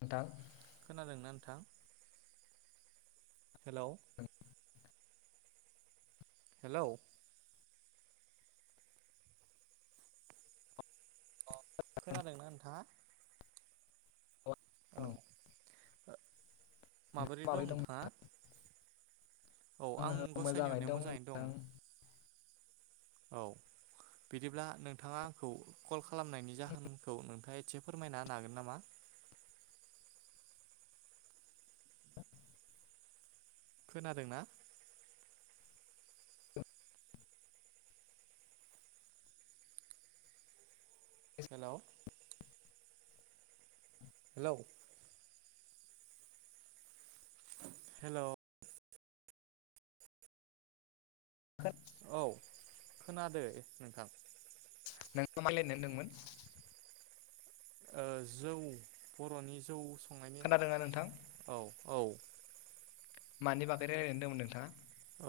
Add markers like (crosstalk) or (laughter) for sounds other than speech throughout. नोंथां खोनादोंना नोंथां हेलौ हेलौ अ खोनादोंना नोंथाङा औ ओ नोंथाङा माबोरै दं नोंथाङा औ आं गसाइनि अननायाव मोजाङैनो दं औ बिदिब्ला नोंथाङा आंखौ कल खालामनायनि जाहोनखौ नोंथाङा एसे फोरमायना हागोन नामा खोनादोंना नोंथाङा हेलौ हेलौ हेल' औ खोनादो नोंथां। नों (unintelligible) होनदोंमोन? ओ जौ बर'नि जौ संनायनि खोनादोंना नोंथां? औ औ मानि बागै रायलायनो होनदोंमोन नोंथाङा?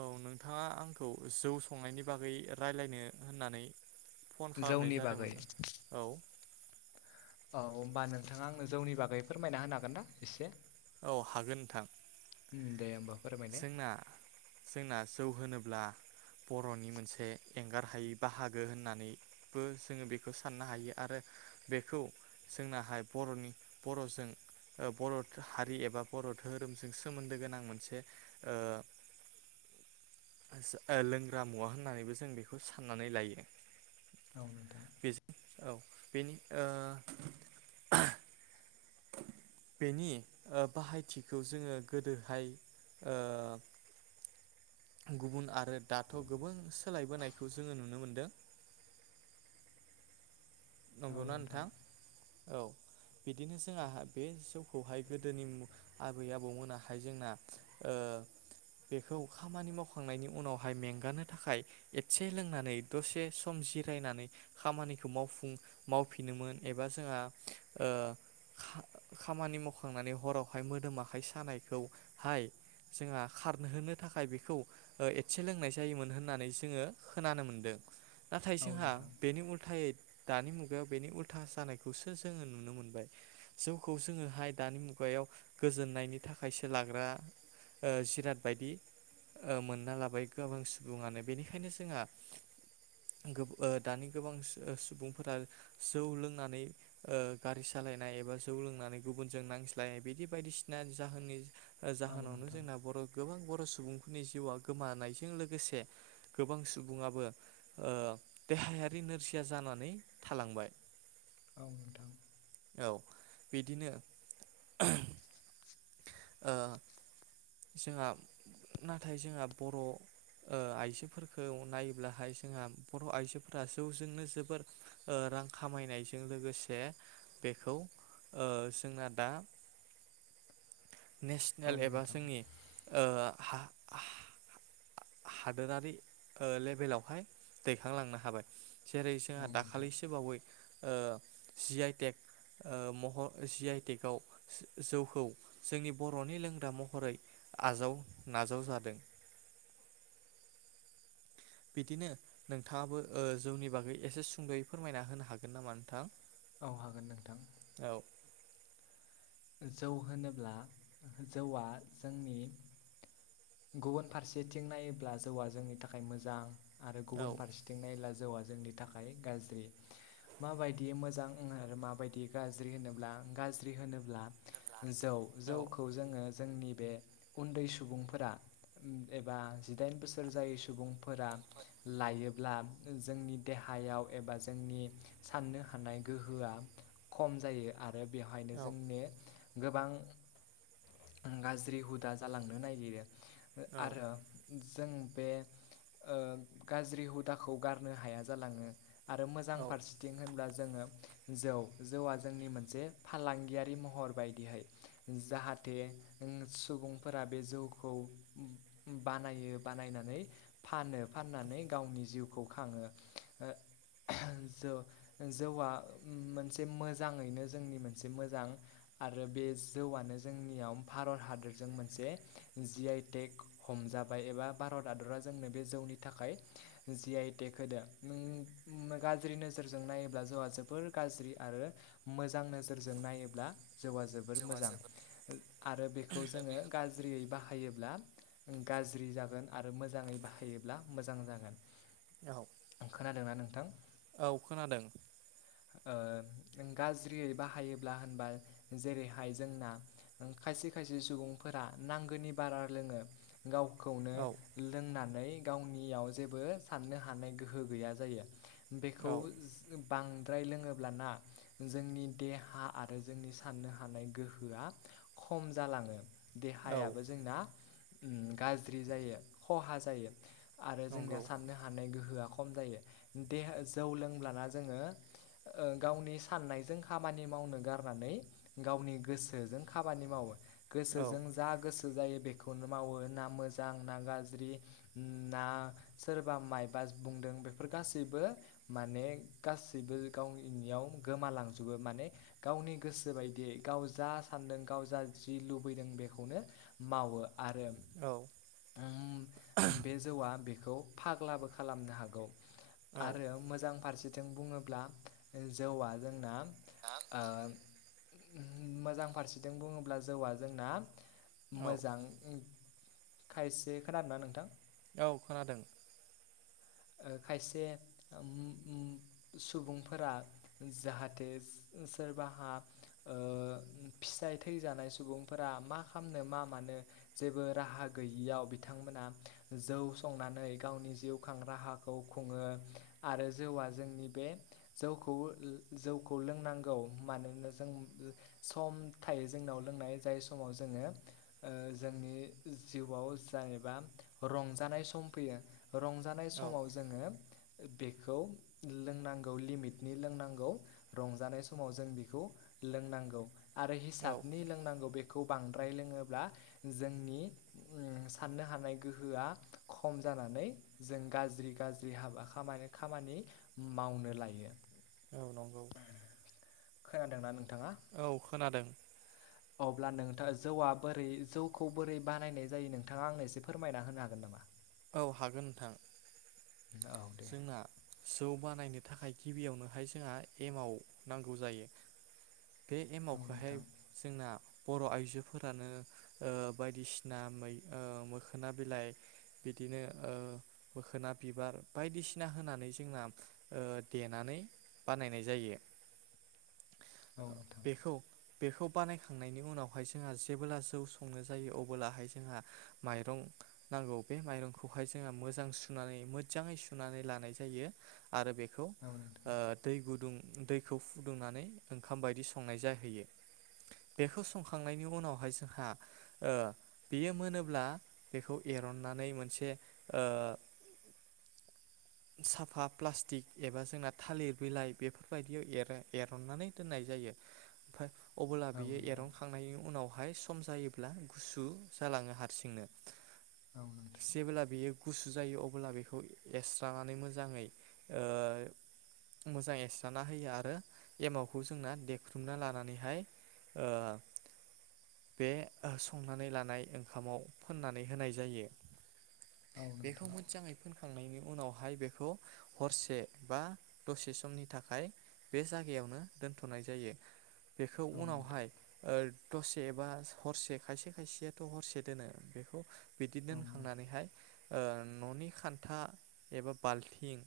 औ नोंथाङा आंखौ जौ संनायनि बागै रायलायनो होननानै फन खालामनाय जौनि बागै जादोमोन ना औ औ होमबा नोंथाङा आंनो जौनि बागै फोरमायना होनो हागोन ना इसे? औ हागोन नोंथां। उम दे होमबा। फोरमायलाय जोंना-जोंना जौ होनो ब्ला बर'नि मोनसे एंगार हायि बाहागो होननानै बो जोङो बेखो साननो हायो आरो बेखौ जोंनाहाय बर'नि बर'जों ओ बर' हारि एबा बर' दोहोरोमजों सोमोन्दो गोनां मोनसे ओ सो लोंग्रा मुवा होननानैबो जों बेखौ साननानै लायो। औ नोंथां बेजों औ बेनि ओ बेनि ओ बाहायथिखौ जोङो गोदोहाय ओ गुबुन आरो दाथ' गोबां सोलायबोनायखौ जोंङो नुनो मोनदों। नंगौना नोंथां? औ बिदिनो जोंहा बे जौखौहाय गोदोनि आबै आबौमोनाहाय जोंना ओ बेखौ खामानि मावखांनायनि उनावहाय मेंगानो थाखाय एसे लोंनानै दसे सम जिरायनानै खामानिखौ मावफुं मावफिनोमोन एबा जोंहा ओ खा - खामानि मावखांनानै हरावहाय मोदोम आखाइ सानायखौ हाय जोंहा खारहोनो थाखाय बेखौ एसे लोंनाय जायोमोन होननानै जोङो खोनानो मोनदो। नाथाय औ जोंहा नोंथां बेनि उल्थायै दानि मुगायाव बेनि उल्था जानायखौसो जोङो नुनो मोनबाय। जौखौ जोङोहाय दानि मुगायाव गोजोननायनि थाखायसो लाग्रा ओ जिराद बायदि ओ मोनना लाबाय गोबां सुबुङानो बेनिखायनो जोंहा गोब ओ दानि गोबां सु ओ सुबुं फोरा जौ लोंनानै ओ गारि सालायनाय एबा जौ लोंनानै गुबुनजों नांज्लायनाय बिदि बायदिसिना जाहोननि औ जाहोनावनो नोंथां जोंना बर' गोबां बर' सुबुं नि जिउआ गोमानायजों लोगोसे गोबां सुबुङाबो ओ देहायारि नोरजिया जानानै थालांबाय। औ नोंथां औ बिदिनो ओ जोंहा नाथाय जोंहा बर' ओ आइजोफोरखौ नायोब्लाहाय जोंहा बर' आइजोफोरा जौजोंनो जोबोर ओ रां खामायनायजों लोगोसे बेखौ ओ जोंना दा औ नेसनेल एबा नोंथां जोंनि ओ हा हा-हादोरारि ओ लेभेलावहाय दैखांलांनो हाबाय। जेरै औ जोंहा नोंथां दाखालिसो बावै ओ जि आइ टेक ओ मह' जि आइ टेकाव जौखौ जोंनि बर'नि लोंग्रा महरै आजाव-नाजाव जादों। बिदिनो नोंथाङाबो ओ जौनि बागै एसे सुंद'यै फोरमायना होनो हागोन नामा नोंथां? औ हागोन नोंथां। औ जौ होनोब्ला जौआ जोंनि गुबुन फारसेथिं नायोब्ला जौआ जोंनि थाखाय मोजां आरो औ गुबुन फारसेथिं नायला जौआ जोंनि थाखाय गाज्रि माबायदि मोजां ओं माबायदि गाज्रि होनोब्ला गाज्रि होनोब्ला जौ औ जौखौ जोङो जोंनि बे उन्दै सुबुंफोरा उम एबा जिदाइन बोसोर जायै सुबुंफोरा लायोब्ला, जोंनि देहायाव एबा जोंनि साननो हानाय गोहोआ खम जायो आर ब-बेहायनो औ जोंनि गोबां ओ गाज्रि हुदा जालांनो नागिरो। ओ औ आरो। जों बे ओ गाज्रि हुदाखौ गारनो हाया जालाङो। आरो मोजां औ फारसेथिं होनब्ला। जोङो जौ जौआ जोंनि मोनसे फालांगियारि महर। बदिहाय जाहाथे नों सुबुंफोरा बे जौखौ बानायो बानायनानै फानो फाननानै गावनि जिउखौ खाङो ओ जौ जौआ मोनसे मोजाङैनो जोंनि मोनसे मोजां। आरो बे जौआनो जोंनियाव भारत हादरजों मोनसे जि आइ टेक हमजाबाय एबा भारत हादरा जोंनो बे जौनि थाखाय जि आइ टेक होदो गाज्रि नोजोरजों नायोब्ला जौआ जोबोर गाज्रि आरो मोजां नोजोरजों नायोब्ला। जौआ जोबोर मोजां आरो बेखौ जोङो गाज्रियै बाहायोब्ला। गाज्रि जागोन आरो मोजाङै बाहायोब्ला मोजां जागोन औ खोनादों ना नोंथां। औ खोनादों। ओ गाज्रियै बाहायोब्ला होनबा। जेरैहाय जोंना खायसे खायसे सुबुंफोरा नांगौनि बारा लोङो गावखौनो औ लोंनानै। गावनियाव जेबो साननो हानाय गोहो गैया जायो। बेखौ औ बां। द्राय लोङोब्लाना जोंनि देहा आरो जोंनि साननो हानाय गोहोआ खम जालाङो। औ देहायाबो जोंना। उम गाज्रि जायो खहा जायो। आरो जोंनिया नंगौ साननो हानाय गोहोआ। खम जायो देहा जौ लोंब्लाना जोङो ओ गावनि साननायजों खामानि मावनो गारनानै। गावनि गोसोजों खामानि मावो। औ गोसोजों जा गोसो। जायो बेखौनो मावो ना मोजां ना गाज्रि ना सोरबा माइबा बुंदों बेफोर गासैबो माने गाससिबो गावनिनियाव गोमालांजोबो माने गावनि गोसो। गोसोबायदि गाव जा सान्दों गाव जा जि लुबैदों बेखौनो मावो। आरो औ उम बे जौआ। बेखौ फाग्लाबो खालामनो हागौ। औ आरो मोजां फारसे। जों बुङोब्ला जौआ जोंना। ओ। मोजां फारसेथि बुङोब्ला जौआ जोंना औ मोजां खायसे खोनादोंना नोंथां औ खोनादों ओ खायसे सुबुंफोरा जाहाथे सोरबाहा ओ फिसाय थैजानाय सुबुंफोरा मा खालामनो मा मानो जेबो राहा गैयियाव बिथांमोना जौ संनानै गावनि जिउखौ खांराहाखौ खुङो आरो जौआ जोंनि बे जौखौ जौखौ लोंनांगौ मोनोना जों सम थायो जोंनाव लोंनाय जाय समाव जोङो ओ जोंनि जिउआव जा एबा रंजानाय सम फैयो रं जानाय औ समाव जोङो बेखौ लोंनांगौ लिमिटनि लोंनांगौ रंजानाय समाव जों बेखौ लोंनांगौ आरो औ हिसाबनि लोंनांगौ बेखौ खौ बांद्राय लोङोब्ला जोंनि साननो हानाय गोहोआ खम जानानै जों गाज्रि गाज्रि हाबा खामानि खामानि मावनो लायो। औ नंगौ खोनादोंना नों औ खोनादों। अब्ला नोंथां जौआ बोरै जौखौ बोरै बानायनाय जायो नोंथाङा आंनो एसे फोरमायना होनो हागोन नामा? औ हागोन नोंथां। औ दे जोंना जौ बानायनो थाखाय गिबियावनोहाय जोंहा एमाव नांगौ जायो। बे औ एमावखौहाय नोंथां जोंना बर' आइजोफोरानो ओ बायदिसिना मै ओ मोखोना बिलाइ बिदिनो ओ मोखोना बिबार बायदिसिना होनानै जोंना ओ देनानै बानायनाय जायो। औ नोंथां बेखौ बेखौ बानायखांनायनि उनावहाय जोंहा जेबोब्ला जौ संनो जायो अब्लाहाय जोंहा माइरं नांगौ बे माइरंखौहाय जोंहा मोजां सुनानै मो मोजाङै सुनानै लानाय जायो। आरो बेखौ औ ओ नोंथां दै गुदुं दैखौ फुदुंनानै ओंखाम बायदि संनाय जाहैयो बेखौ संखांनायनि उनावहाय जोंहा ओ बेयो मोनोब्ला बेखौ एरननानै मोनसे ओ साफा प्लास्टिक एबा जोंना थालिर बिलाइ बेफोरबायदियाव एरो एरननानै दोननाय जायो ओमफ्राय अब्ला औ बियो नोंथां एरनखांनायनि उनावहाय सु खम जायोब्ला गुसु जालाङो हारसिंनो। औ नोंथां जेबोला बेयो गुसु जायो अब्ला बेखौ एस्रनानै मोजाङै ओ मोजां एरस्रा होयो आरो एमावखौ जोंना देख्रुबना लानानैहाय ओ बे संनानै लानाय ओंखामाव फोननानै होनाय जायो। औ बेखौ नोंथां मोजांयै खांनायनि उनावहाय बेखौ हरसे बा दसे समनि थाखाय बे जायगायावनो दोनथ'नाय जायो। बेखौ औ नोंथां उनावहाय ओ दसे बा हरसे खायसे खायसेयाथ' हरसे दोनो बेखौ बिदि दोनखांनानै हाय खान्था एबा बाल्थिं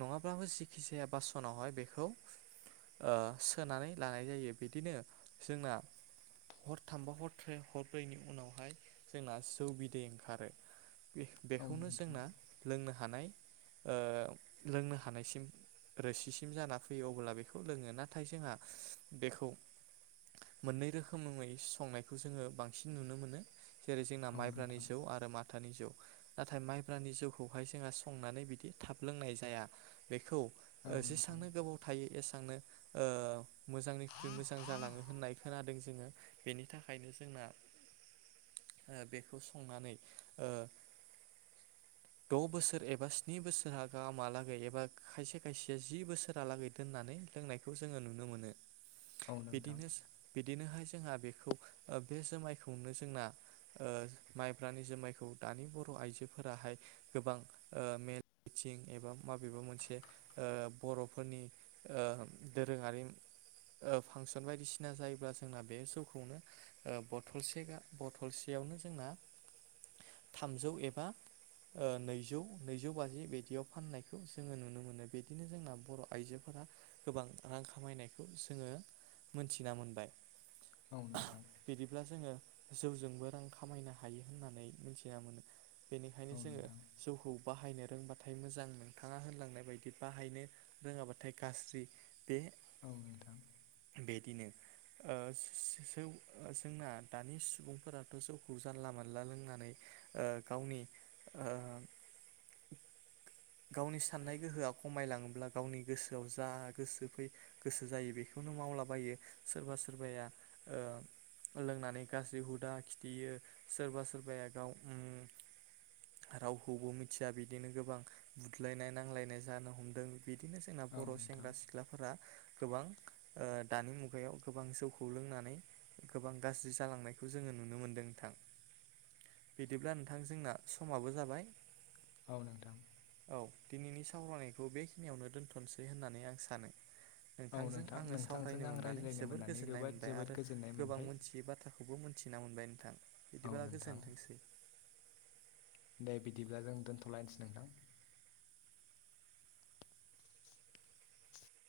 नङाब्लाबो जेखि जाया बासनावहाय बेखौ ओ सोनानै लानाय जायो। बिदिनो जोंना हरथामबा हरथ्रे हरब्रैनि उनावहाय जोंना जौ बिदै ओंखारो। औ बेखौनो नोंथां जोंना लोंनो हानाय ओ लोंनो हानायसिम रोसिसिम जाना फैयो अब्ला बेखौ लोङो नाथाय जोंहा बेखौ मोननै रोखोमै संनायखौ जोङो बांसिन नुनो मोनो। जेरै जोंना औ माइब्रानि नोंथां जौ आरो माथानि जौ। नाथाय माइब्रानि जौ खौहाय जोंहा संनानै बिदि थाब लोंनाय जाया बेखौ ओ औ नोंथां जेसांनो गोबाव थायो एसांनो ओ मोजांनिख्रुइ मोजां जालाङो होननाय खोनादों जोङो बेनि थाखायनो जोंना ओ बेखौ संनानै ओ द' बोसोर एबा स्नि बोसोर हा गाहामहालागै एबा खायसे खायसेया जि बोसोरालागै दोननानै लोंनायखौ जोङो नुनो मोनो। औ नोंथां औ नोंथां बिदिनो सि बिदिनो हायस जोंहा बे खौ आ बे जोमायखौनो जोंना ओ माइब्रानि जोमायखौ दानि बर' आइजोफोराहाय गोबां मेल थिं एबा माबेबा मोनसे आ बर'फोरनि ओ दोरोङारि ओ फांसन बायदिसिना जायोब्ला जोंना बे जौखौनो बथलसे गा बथलसेयावनो जोंना थामजौ एबा ओ नैजौ नैजौ बाजि बिदियाव फाननायखौ जोङो नुनो मोनो बिदिनो जोंना बर' आइजोफोरा गोबां रां खामायनायखौ सोंङो मोनथिना मोनबाय। औ नोंथां औ नोंथां बिदिब्ला जोङो जौजोंबो रां खामायना हायो होननानै मिथिना मोनो बेनिखायनो जोङो खौ बाहायनो रोंबाथाय मोजां नोंथाङा होनलांनाय बायदि बाहायनो रोङाबाथाय गाज्रि बे औ नोंथां। बिदिनो आ सि सि सोव आ जोंना दानि सुबुंफोराथ' जौखौ जानला मोनला लोंनानै आ गावनि आ गावनि साननाय गोहोआ खमायलाङोब्ला गावनि गोसोआव जा गोसो फै गोसो जायो बेखौनो मावलाबायो सोरबा सोरबाया ओ लोंनानै गाज्रि हुदा खिथियो सोरबा सोरबाया गाव उम रावखौबो मिथिया बिदिनो गोबां बुदलायनाय नांलायनाय जानो हमदों। बिदिनो जोंना औ बर' नोंथां सेंग्रा सिख्लाफोरा गोबां ओ दानि मुगायाव गोबां जौखौ लोंनानै गोबां गाज्रि जालांनायखौ जोङो नुनो मोनदों नोंथां बिदिब्ला नोंथां जोंना समाबो जाबाय औ नोंथां। औ दिनैनि सावरायनायखौ बेखिनियावनो दोन्थ'सै होननानै आं सानो। औ नोंथांजों नोंथां आङो नोंथांजों सावरायनो आं मोननानै रायज्लायनो जोबोर मोननानै गोजोननाय जोबोद मोनबाय जोबोद आरो गोजोननाय गोबां मोनबाय मोनथियै बाथ्राखौबो मोनथि थिना मोनबाय नोंथां‌ औ इदिबा नोंथां गोजोनथोंसै। दे बिदिब्ला जों दोनथ'लायनोसै नोंथां।